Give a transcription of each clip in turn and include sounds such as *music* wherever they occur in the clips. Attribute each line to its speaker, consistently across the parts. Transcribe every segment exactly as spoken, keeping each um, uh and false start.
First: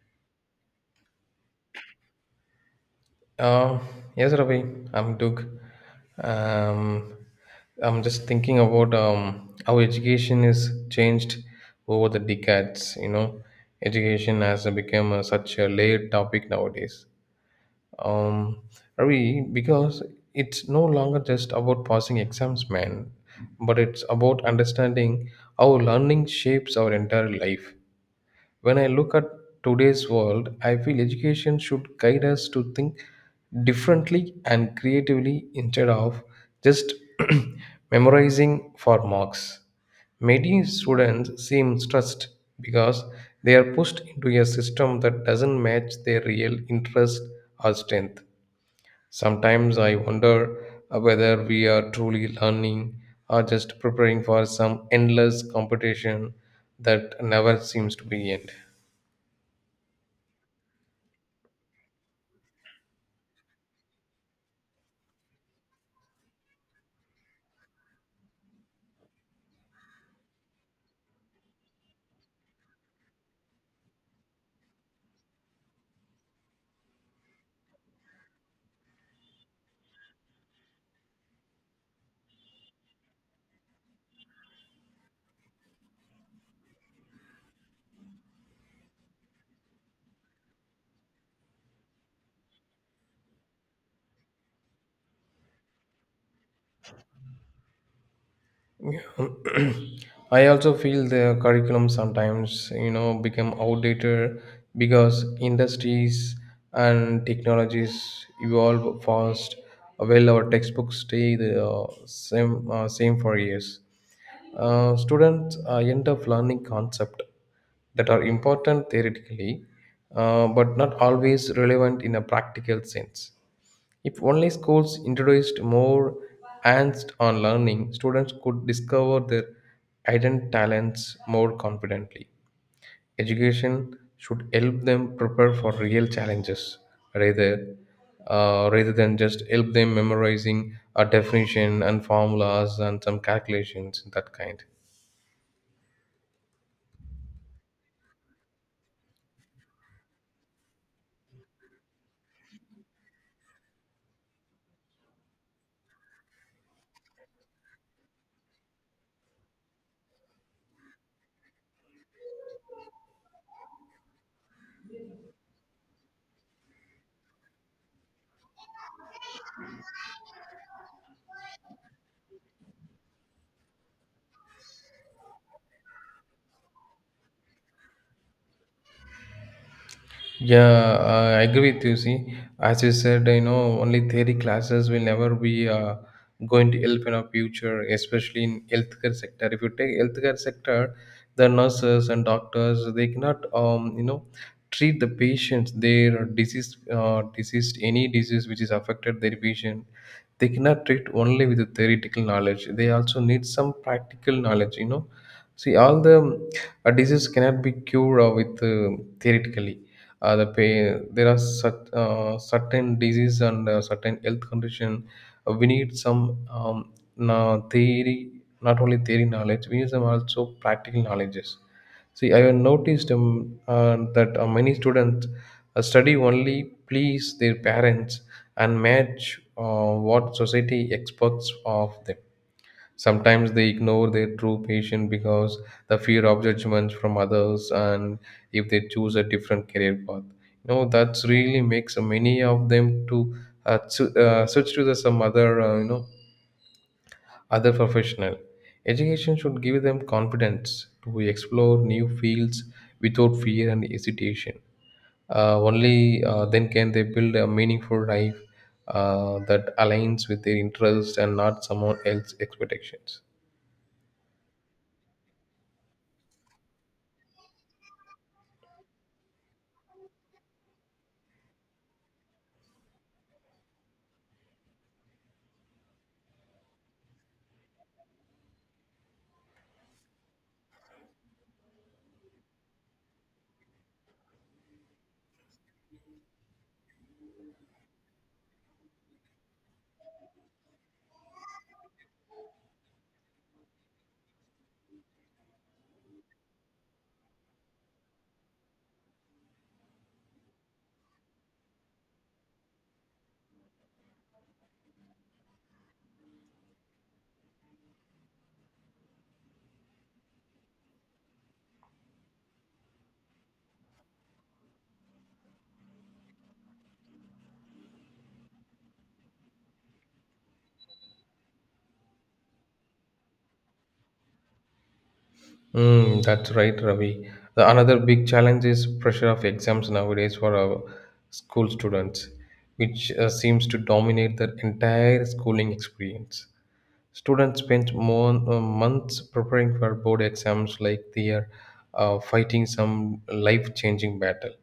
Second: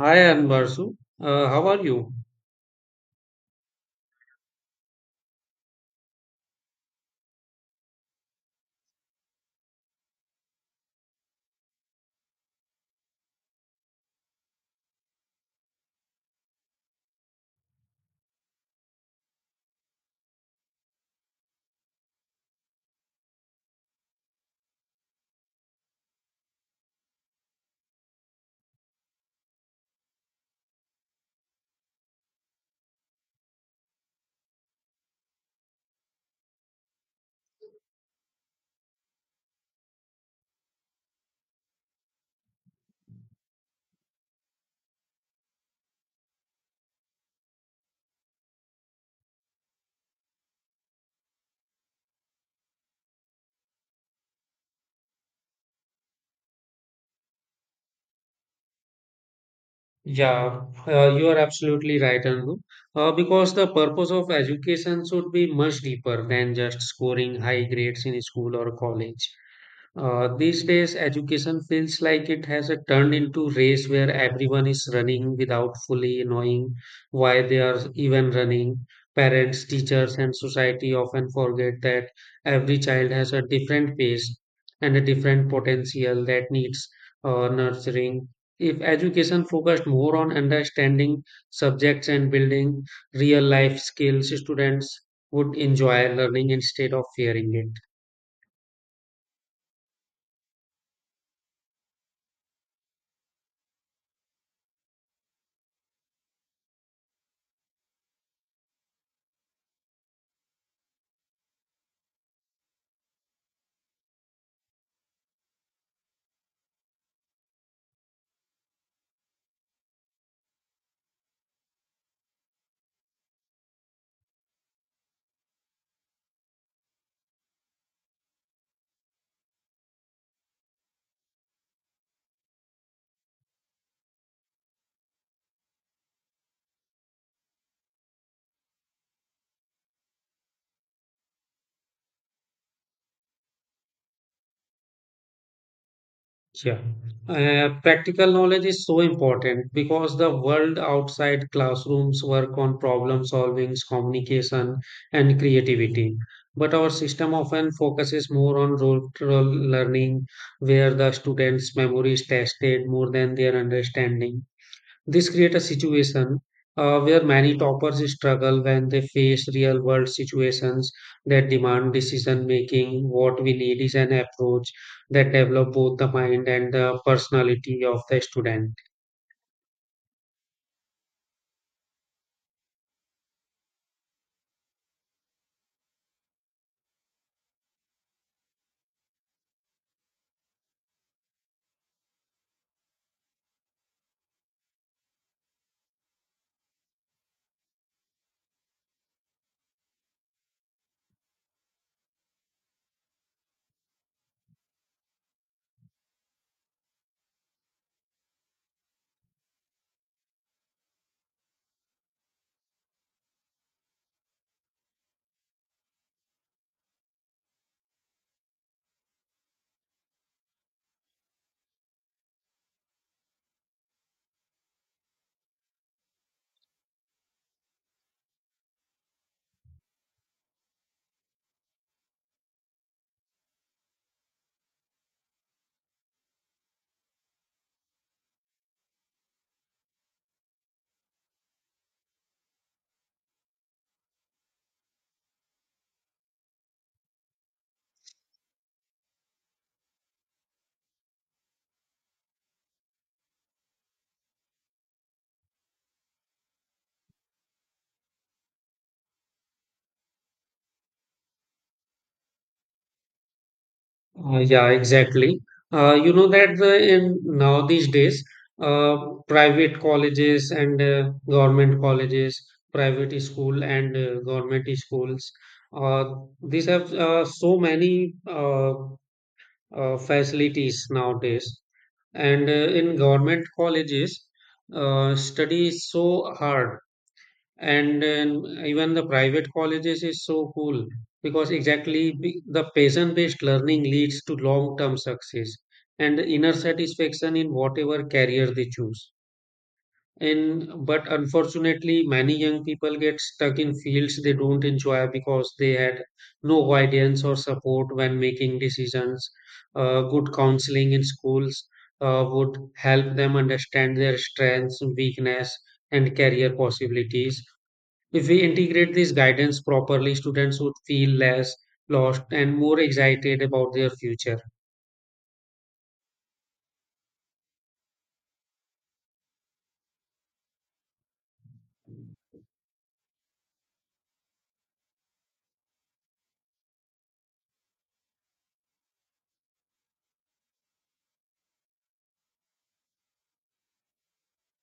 Speaker 1: Hi Anbarsu, uh, how are you?
Speaker 2: Uh, yes, Ravi, I'm Doug. Um, I'm just thinking about um, how education is changed over the decades. You know, education has become a, such a layered topic nowadays. Um, Ravi, because it's no longer just about passing exams, man, but it's about understanding how learning shapes our entire life when I look at today's world, I feel education should guide us to think differently and creatively instead of just *clears throat* memorizing for marks. Many students seem stressed because they are pushed into a system that doesn't match their real interest or strength. Sometimes I wonder uh, whether we are truly learning or just preparing for some endless competition that never seems to be end.
Speaker 1: Yeah, uh, you are absolutely right, Anu. Uh, because the purpose of education should be much deeper than just scoring high grades in school or college. Uh, these days, education feels like it has a turned into race where everyone is running without fully knowing why they are even running. Parents, teachers, and society often forget that every child has a different pace and a different potential that needs uh, nurturing. If education focused more on understanding subjects and building real life skills, students would enjoy learning instead of fearing it.
Speaker 2: *clears throat* I also feel the curriculum sometimes, you know, become outdated because industries and technologies evolve fast. While our textbooks stay the uh, same uh, same for years, uh, students uh, end up learning concepts that are important theoretically, uh, but not always relevant in a practical sense. If only schools introduced more hands on learning, students could discover their hidden talents more confidently. Education should help them prepare for real challenges rather, uh, rather than just help them memorizing a definition and formulas and some calculations, that kind.
Speaker 1: Yeah. Uh, practical knowledge is so important because the world outside classrooms work on problem solving, communication, and creativity. But our system often focuses more on role role learning, where the students' memory is tested more than their understanding. This creates a situation uh, where many toppers struggle when they face real world situations that demand decision making. What we need is an approach that develops both the mind and the personality of the student.
Speaker 2: Yeah, uh, I agree with you. See, as you said, you know, only theory classes will never be uh, going to help in our future, especially in healthcare sector. If you take healthcare sector, the nurses and doctors they cannot, um, you know, treat the patients their disease, uh, disease, any disease which is affected their patient. They cannot treat only with the theoretical knowledge. They also need some practical knowledge. You know, see, all the uh, disease cannot be cured uh, with uh, theoretically uh, the pain. There are cert, uh, certain disease and uh, certain health condition. Uh, we need some um, na- theory, not only theory knowledge. We need some also practical knowledges. See, I have noticed um, uh, that uh, many students uh, study only please their parents and match uh, what society expects of them. Sometimes they ignore their true passion because the fear of judgments from others and if they choose a different career path. You know, that's really makes many of them to uh, su- uh, switch to the, some other, uh, you know, other professional. Education should give them confidence to explore new fields without fear and hesitation. Uh, only uh, then can they build a meaningful life uh, that aligns with their interests and not someone else's expectations.
Speaker 1: Uh, yeah, exactly. Uh, you know that the, in now these days, uh, private colleges and uh, government colleges, private school and uh, government schools, uh, these have uh, so many. Uh, uh, facilities nowadays. And uh, in government colleges, uh, study is so hard, and um, even the private colleges is so cool because exactly be- the passion-based learning leads to long-term success and inner satisfaction in whatever career they choose, and but unfortunately many young people get stuck in fields they don't enjoy because they had no guidance or support when making decisions. Uh, good counseling in schools uh, would help them understand their strengths weakness and career possibilities. If we integrate this guidance properly, students would feel less lost and more excited about their future.
Speaker 2: Mm, that's right, Ravi. The another big challenge is pressure of exams nowadays for our school students, which uh, seems to dominate their entire schooling experience. Students spend more uh, months preparing for board exams like they are uh, fighting some life-changing battle.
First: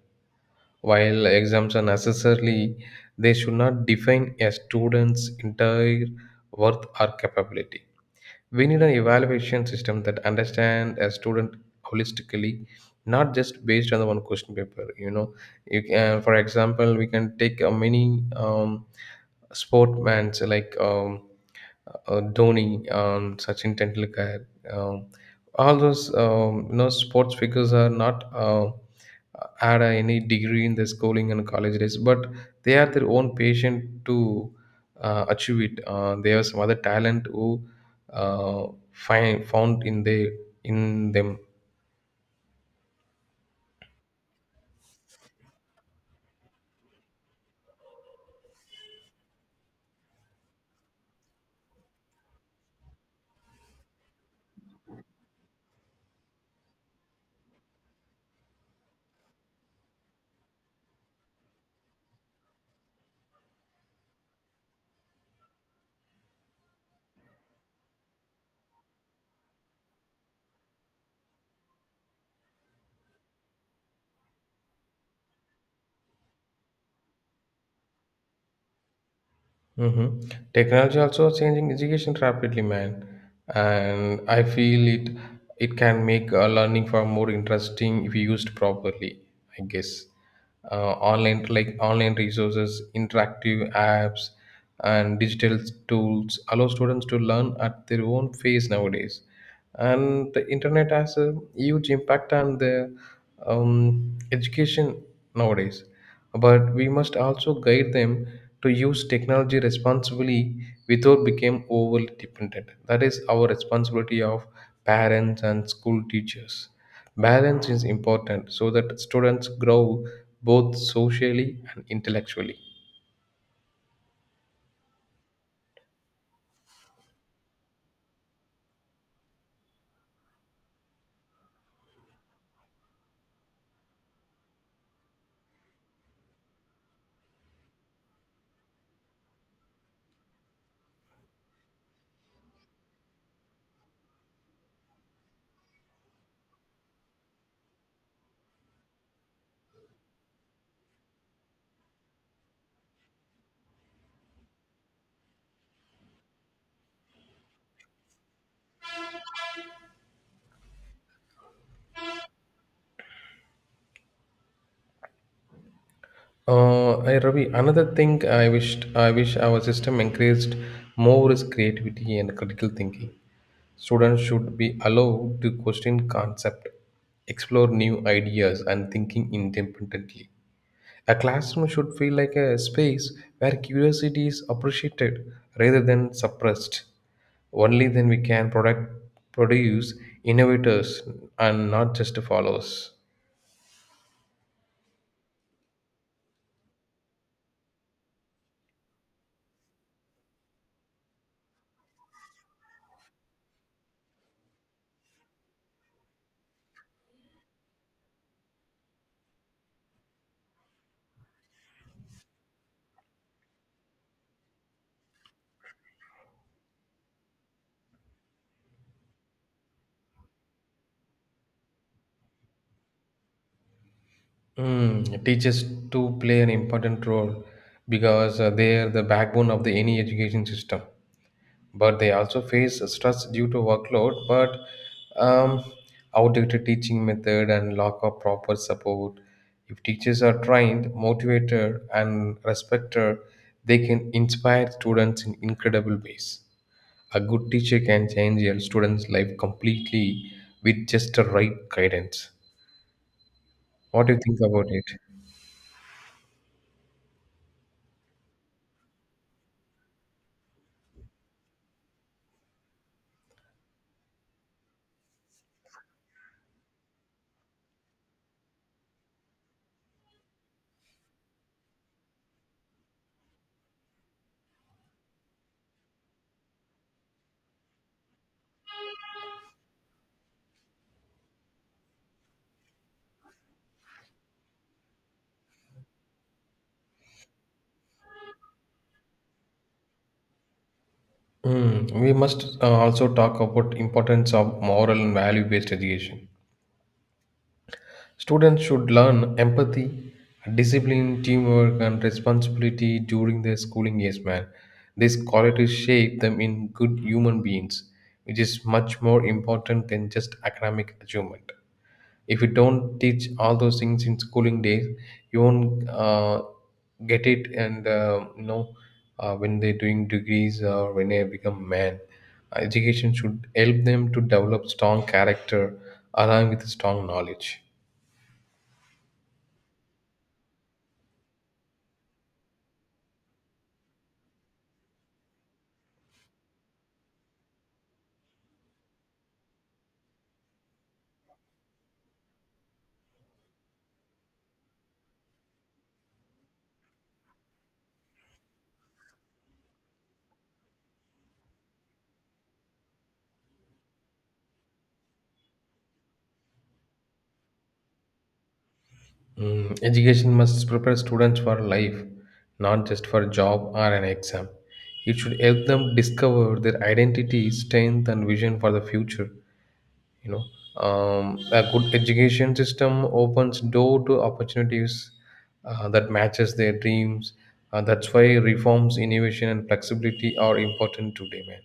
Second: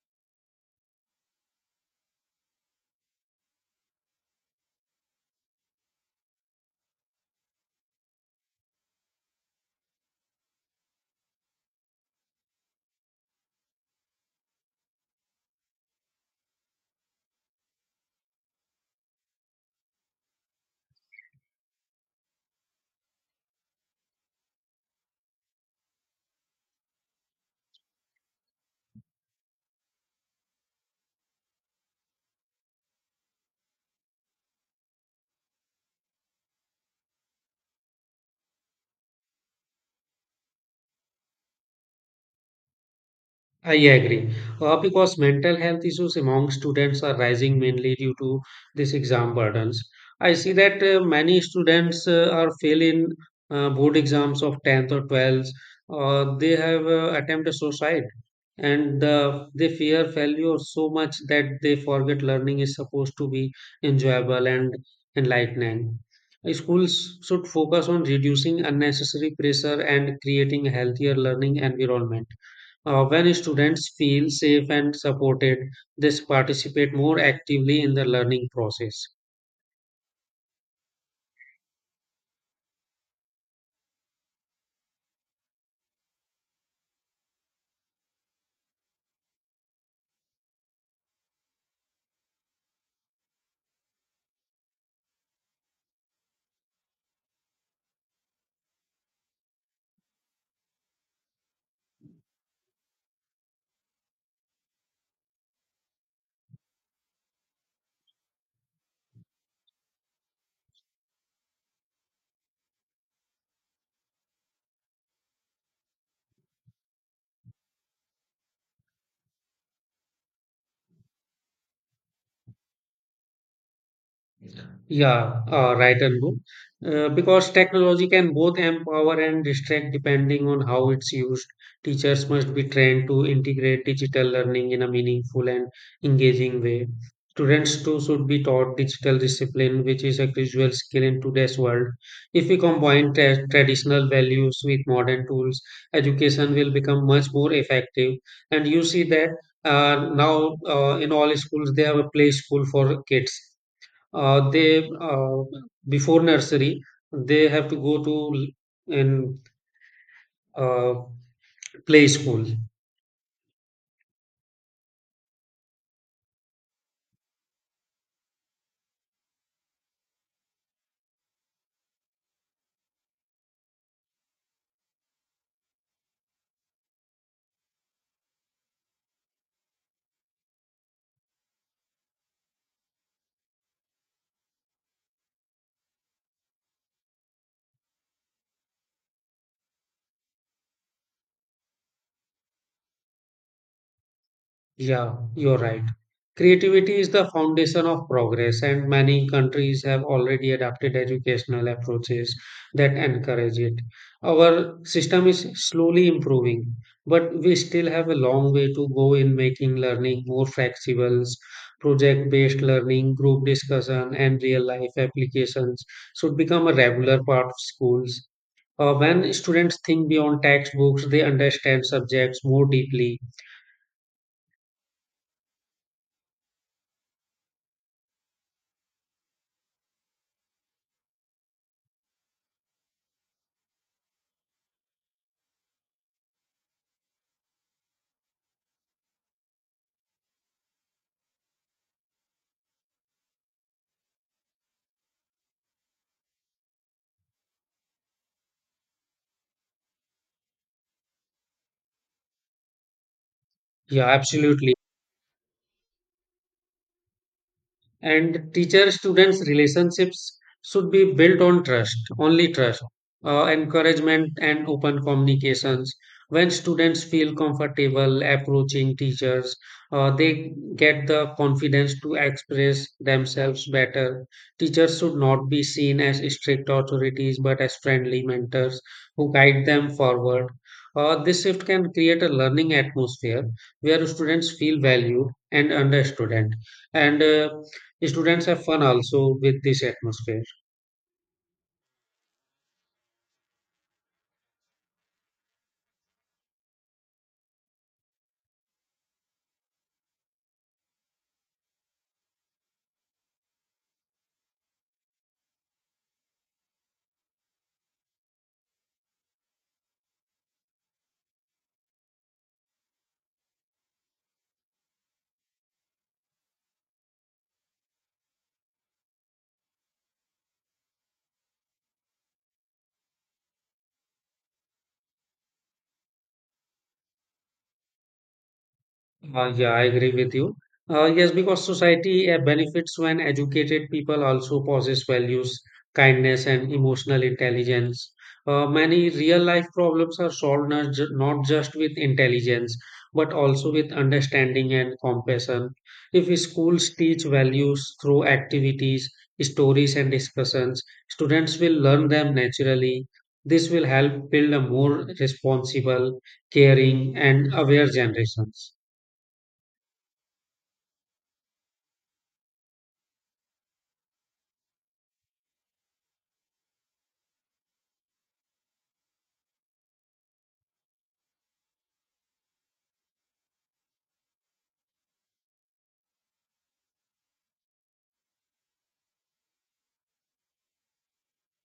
Speaker 2: While exams are necessarily, they should not define a student's entire worth or capability. We need an evaluation system that understands a student holistically, not just based on the one question paper. You know, you can, for example, we can take a mini um, sportmans like um, uh, Dhoni, um, Sachin Tendulkar. Um, all those um, you know sports figures are not. Uh, had a, any degree in their schooling and college days, but they are their own patient to uh, achieve it. Uh, there are some other talent who uh, find, found in they in them.
Speaker 1: I agree. Uh, because mental health issues among students are rising mainly due to this exam burdens. I see that uh, many students uh, are failing uh, board exams of tenth or twelfth. Uh, they have uh, attempted suicide, and uh, they fear failure so much that they forget learning is supposed to be enjoyable and enlightening. Uh, Schools should focus on reducing unnecessary pressure and creating a healthier learning environment. Uh, when students feel safe and supported, they participate more actively in the learning process.
Speaker 2: Mhm. Technology also changing education rapidly, man, and I feel it. It can make uh, learning far more interesting if used properly. I guess uh, online like online resources, interactive apps, and digital tools allow students to learn at their own pace nowadays. And the internet has a huge impact on the um, education nowadays, but we must also guide them to use technology responsibly without become overly dependent. That is our responsibility of parents and school teachers. Balance is important so that students grow both socially and intellectually.
Speaker 1: Yeah, uh, right, Anbu. Uh, because technology can both empower and distract depending on how it's used. Teachers must be trained to integrate digital learning in a meaningful and engaging way. Students too should be taught digital discipline, which is a crucial skill in today's world. If we combine tra- traditional values with modern tools, education will become much more effective. And you see that uh, now uh, in all schools, they have a play school for kids uh, they uh, before nursery they have to go to l- in uh, play school.
Speaker 2: Uh, I, Ravi, another thing I wished I wish our system encouraged more is creativity and critical thinking. Students should be allowed to question concept, explore new ideas, and thinking independently. A classroom should feel like a space where curiosity is appreciated rather than suppressed. Only then we can product, produce innovators and not just followers.
Speaker 1: Yeah, you're right. Creativity is the foundation of progress, and many countries have already adopted educational approaches that encourage it. Our system is slowly improving, but we still have a long way to go in making learning more flexible. Project based learning, group discussion, and real life applications should become a regular part of schools. Uh, when students think beyond textbooks, they understand subjects more deeply.
Speaker 2: Mm, teachers do play an important role because uh, they are the backbone of the any education system. But they also face stress due to workload, but um, outdated teaching method and lack of proper support. If teachers are trained, motivated, and respected, they can inspire students in incredible ways. A good teacher can change a student's life completely with just the right guidance.
Speaker 1: Yeah,
Speaker 2: What do you think about
Speaker 1: absolutely.
Speaker 2: it?
Speaker 1: And teacher students relationships should be built on trust, only trust, uh, encouragement and open communications. When students feel comfortable approaching teachers, uh, they get the confidence to express themselves better. Teachers should not be seen as strict authorities but as friendly mentors who guide them forward. Uh, this shift can create a learning atmosphere where students feel valued and understood, and uh, Students have fun also with this atmosphere.
Speaker 2: Hmm, we must uh, also talk about importance of moral and value based education. Students should learn empathy, discipline, teamwork, and responsibility during their schooling years, man. These qualities shape them in good human beings, which is much more important than just academic achievement. If you don't teach all those things in schooling days, you won't uh, get it, and uh, you know uh, when they're doing degrees or when they become man, education should help them to develop strong character along with strong knowledge.
Speaker 1: Uh, yeah, I agree with you. Uh, yes, because society uh, benefits when educated people also possess values, kindness, and emotional intelligence. Uh, many real life problems are solved not, ju- not just with intelligence, but also with understanding and compassion. If schools teach values through activities, stories, and discussions, students will learn them naturally. This will help build a more responsible, caring, and aware generations.
Speaker 2: Mm, education must prepare students for life, not just for job or an exam. It should help them discover their identity, strength, and vision for the future. You know, um, a good education system opens door to opportunities uh, that matches their dreams. Uh, that's why reforms, innovation, and flexibility are important today, man.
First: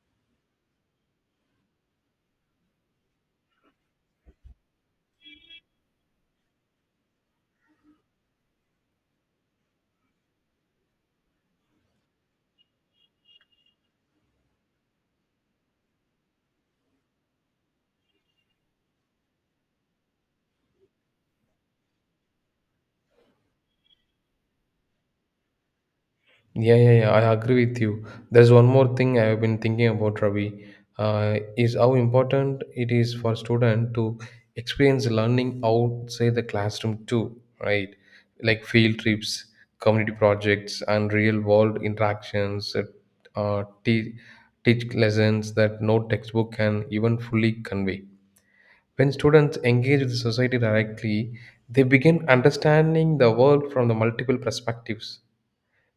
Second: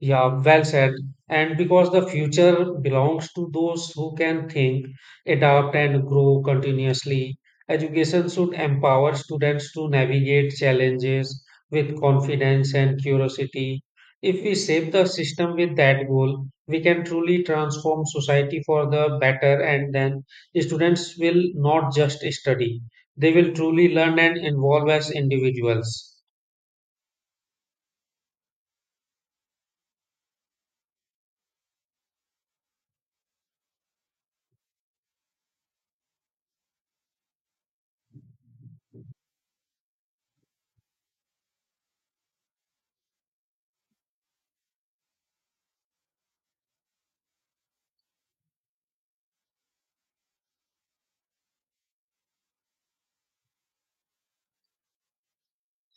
Speaker 1: Yeah, well said. And because the future belongs to those who can think, adapt, and grow continuously, education should empower students to navigate challenges with confidence and curiosity. If we shape the system with that goal, we can truly transform society for the better, and then students will not just study, they will truly learn and evolve as individuals.
Speaker 2: Yeah, yeah, yeah, I agree with you. There's one more thing I have been thinking about, Ravi. Uh, is how important it is for student to experience learning outside the classroom too, right? Like field trips, community projects, and real-world interactions. Uh, uh, te- Teach lessons that no textbook can even fully convey. When students engage with society directly, they begin understanding the world from the multiple perspectives.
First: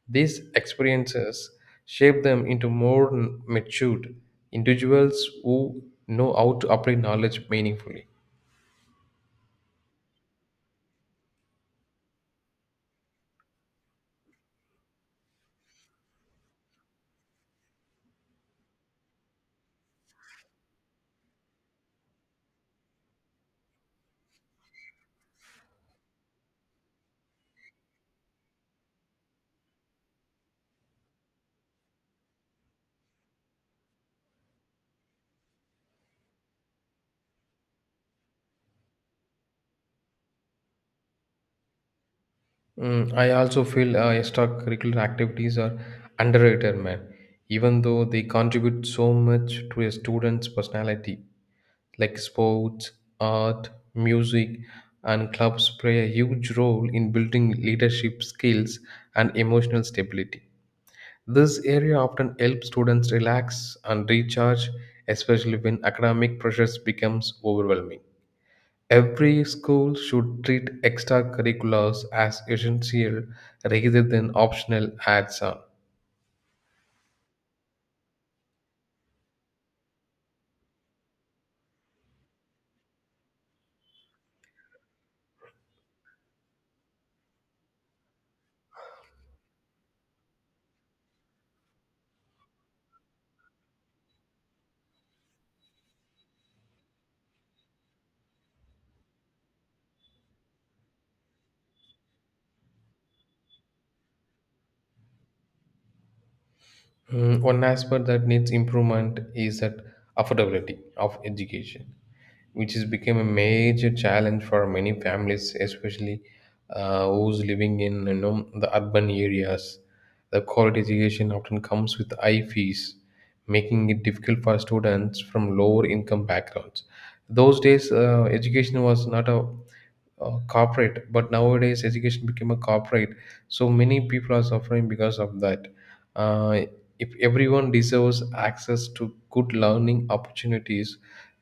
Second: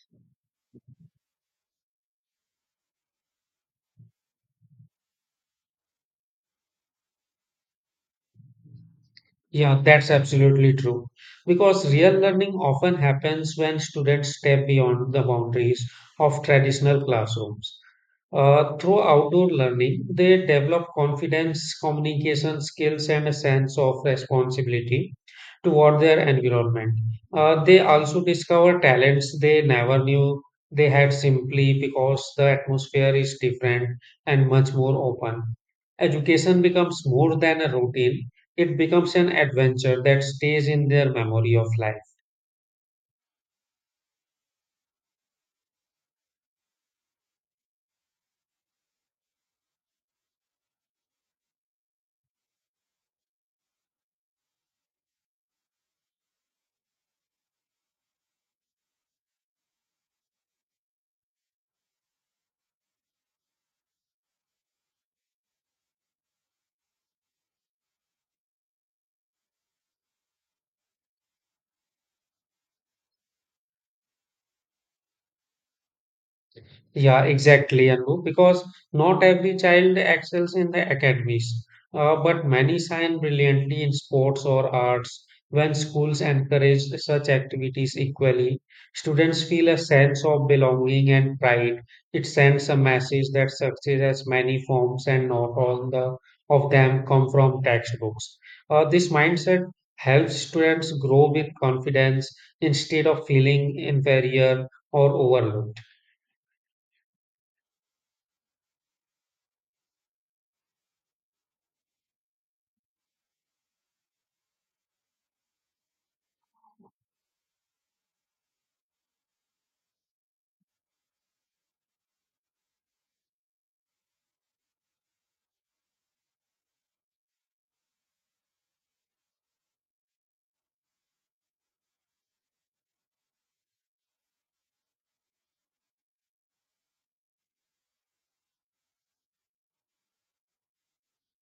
Speaker 2: These experiences shape them into more n- matured individuals who know how to apply knowledge meaningfully.
Speaker 1: Yeah, that's absolutely true. Because real learning often happens when students step beyond the boundaries of traditional classrooms. Uh, through outdoor learning, they develop confidence, communication skills, and a sense of responsibility toward their environment. Uh, they also discover talents they never knew they had simply because the atmosphere is different and much more open. Education becomes more than a routine, it becomes an adventure that stays in their memory of life.
Speaker 2: Mm, I also feel uh, extracurricular activities are underrated, man, even though they contribute so much to a student's personality, like sports, art, music, and clubs play a huge role in building leadership skills and emotional stability. This area often helps students relax and recharge, especially when academic pressures becomes overwhelming. Every school should treat extracurriculars as essential rather than optional adds on.
Speaker 1: Yeah, exactly, Anu, because not every child excels in the academies, uh, but many shine brilliantly in sports or arts. When schools encourage such activities equally, students feel a sense of belonging and pride. It sends a message that success has many forms and not all the, of them come from textbooks. Uh, this mindset helps students grow with confidence instead of feeling inferior or overlooked.
Speaker 2: Mm, one aspect that needs improvement is that affordability of education, which has become a major challenge for many families, especially uh, who's living in you know, the urban areas. The quality education often comes with high fees, making it difficult for students from lower income backgrounds. Those days, uh, education was not a uh, corporate, but nowadays education became a corporate. So many people are suffering because of that. Uh, if everyone deserves access to good learning opportunities,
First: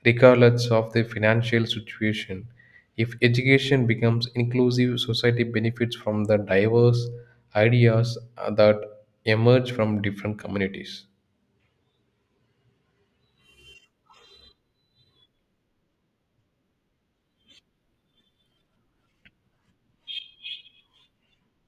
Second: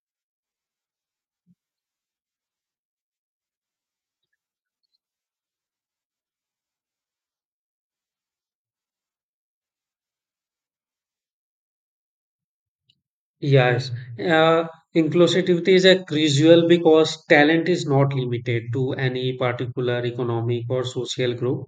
Speaker 2: regardless of their financial situation, if education becomes inclusive, society benefits from the diverse ideas uh, that emerge from different communities.
Speaker 1: Yes, uh, inclusivity is a crucial because talent is not limited to any particular economic or social group.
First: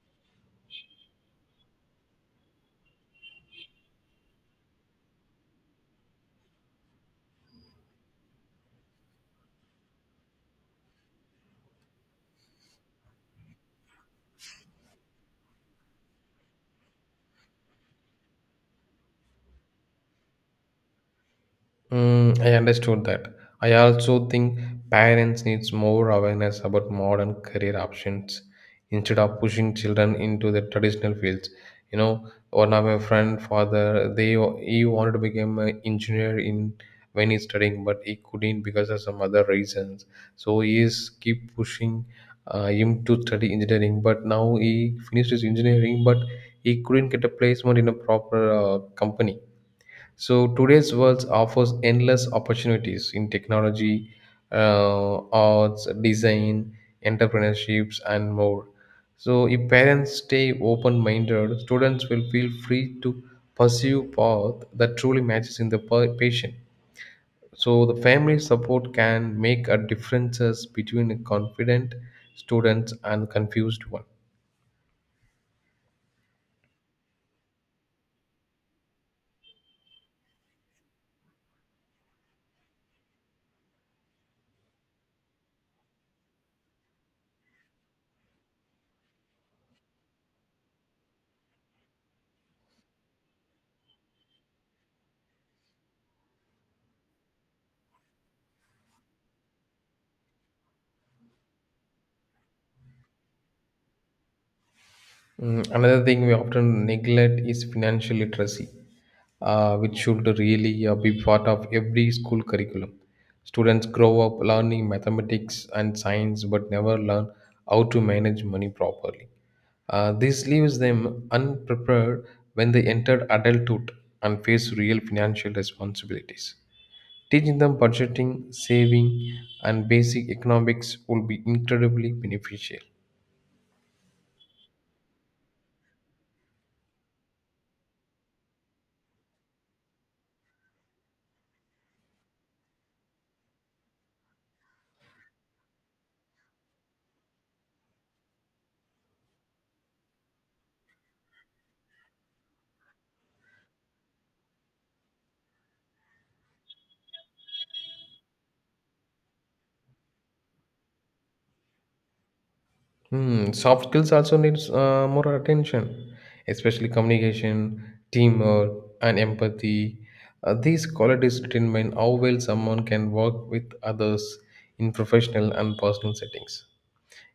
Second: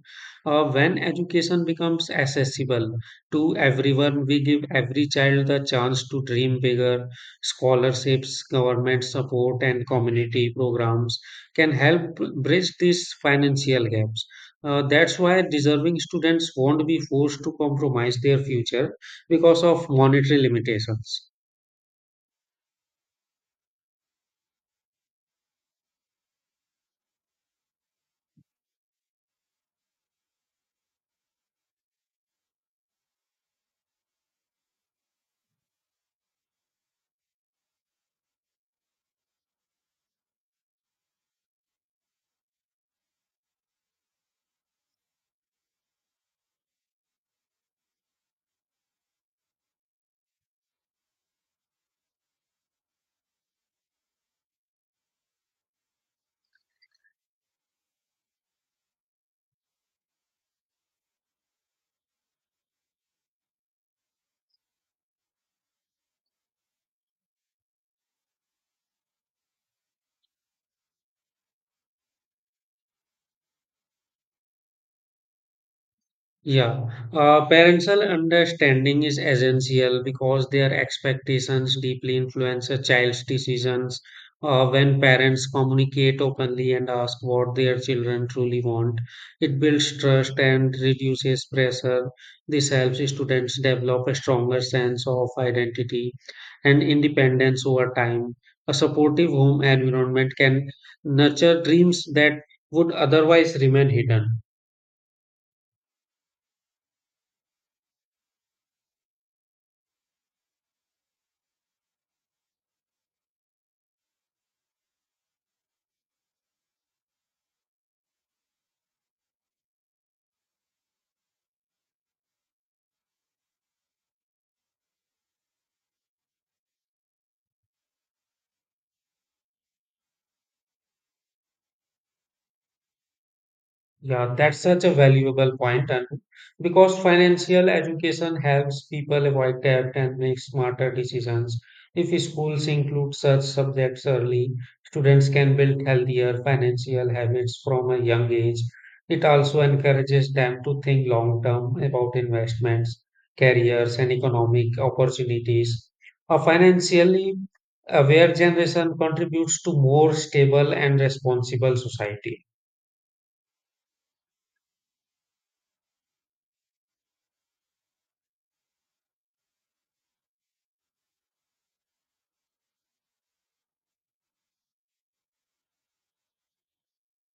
Speaker 1: Uh, when education becomes accessible to everyone, we give every child the chance to dream bigger. Scholarships, government support, and community programs can help bridge these financial gaps. Uh, that's why deserving students won't be forced to compromise their future because of monetary limitations.
Speaker 2: Mm, I understood that. I also think parents needs more awareness about modern career options instead of pushing children into the traditional fields. You know, one of my friend father, they he wanted to become an engineer in when he's studying, but he couldn't because of some other reasons. So he is keep pushing uh, him to study engineering, but now he finished his engineering, but he couldn't get a placement in a proper uh, company. So today's world offers endless opportunities in technology, uh, arts, design, entrepreneurships, and more. So if parents stay open-minded, students will feel free to pursue path that truly matches in the pa- patient. So the family support can make a differences between a confident students and confused one.
Speaker 1: Yeah, uh, parental understanding is essential because their expectations deeply influence a child's decisions. Uh, when parents communicate openly and ask what their children truly want, it builds trust and reduces pressure. This helps students develop a stronger sense of identity and independence over time. A supportive home environment can nurture dreams that would otherwise remain hidden.
Speaker 2: Mm, another thing we often neglect is financial literacy, uh, which should really uh, be part of every school curriculum. Students grow up learning mathematics and science but never learn how to manage money properly. Uh, this leaves them unprepared when they enter adulthood and face real financial responsibilities. Teaching them budgeting, saving, and basic economics will be incredibly beneficial.
Speaker 1: Yeah, that's such a valuable point, and because financial education helps people avoid debt and make smarter decisions. If schools include such subjects early, students can build healthier financial habits from a young age. It also encourages them to think long term about investments, careers, and economic opportunities. A financially aware generation contributes to more stable and responsible society.
Speaker 2: Hmm, soft skills also needs uh, more attention, especially communication, teamwork, and empathy. Uh, these qualities determine how well someone can work with others in professional and personal settings.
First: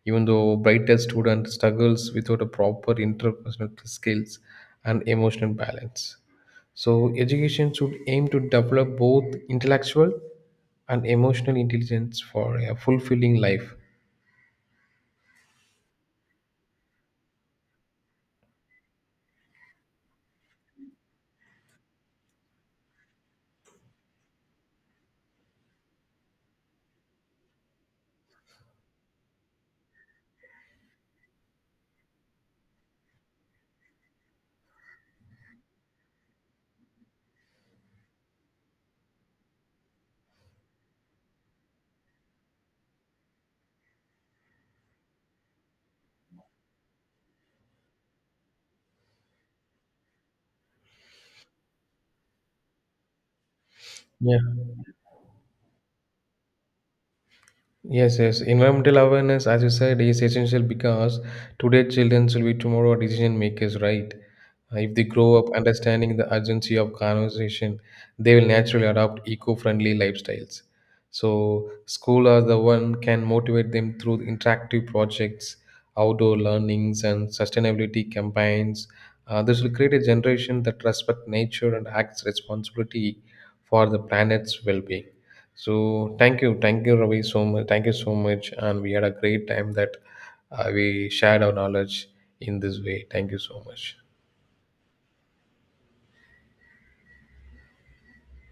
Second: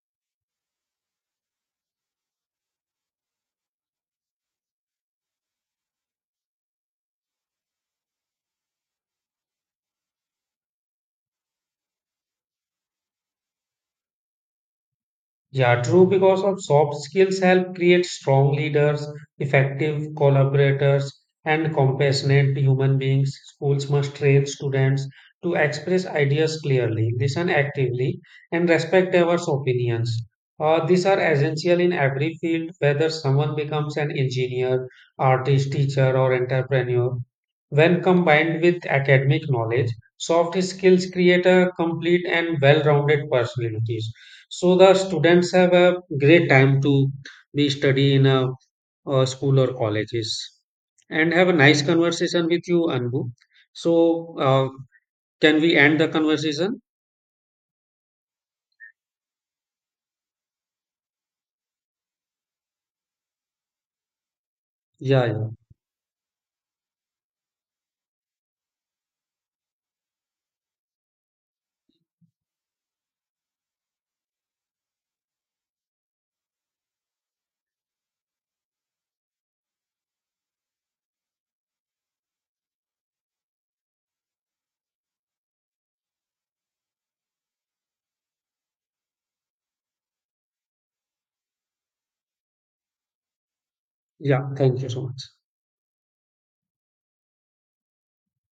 Speaker 2: Even though brighter student struggles without a proper interpersonal skills and emotional balance. So education should aim to develop both intellectual and emotional intelligence for a fulfilling life.
Speaker 1: Yeah, true, because of soft skills help create strong leaders, effective collaborators, and compassionate human beings. Schools must train students to express ideas clearly, listen actively, and respect diverse opinions. Uh, these are essential in every field, whether someone becomes an engineer, artist, teacher, or entrepreneur. When combined with academic knowledge, soft skills create a complete and well rounded personality. So the students have a great time to be study in a, uh school or colleges and have a nice conversation with you, Anbu. So
Speaker 2: Yeah.
Speaker 1: uh, can we end the conversation?
Speaker 2: Yes, yes. Environmental awareness, as you said, is essential because today children will be tomorrow decision makers, right? Uh, If they
Speaker 1: Yeah,
Speaker 2: grow
Speaker 1: yeah,
Speaker 2: up understanding the urgency of conservation, they will naturally adopt eco-friendly lifestyles. So school are the one can motivate them through interactive projects, outdoor learnings, and sustainability campaigns. Uh, this will create a generation that respect nature and acts responsibility for the planet's well-being. So thank you, thank you, Ravi, so much. Thank you so much, and we had a great time that uh, we shared our knowledge in this way. Thank you so much.
Speaker 1: yeah. Thank you so much.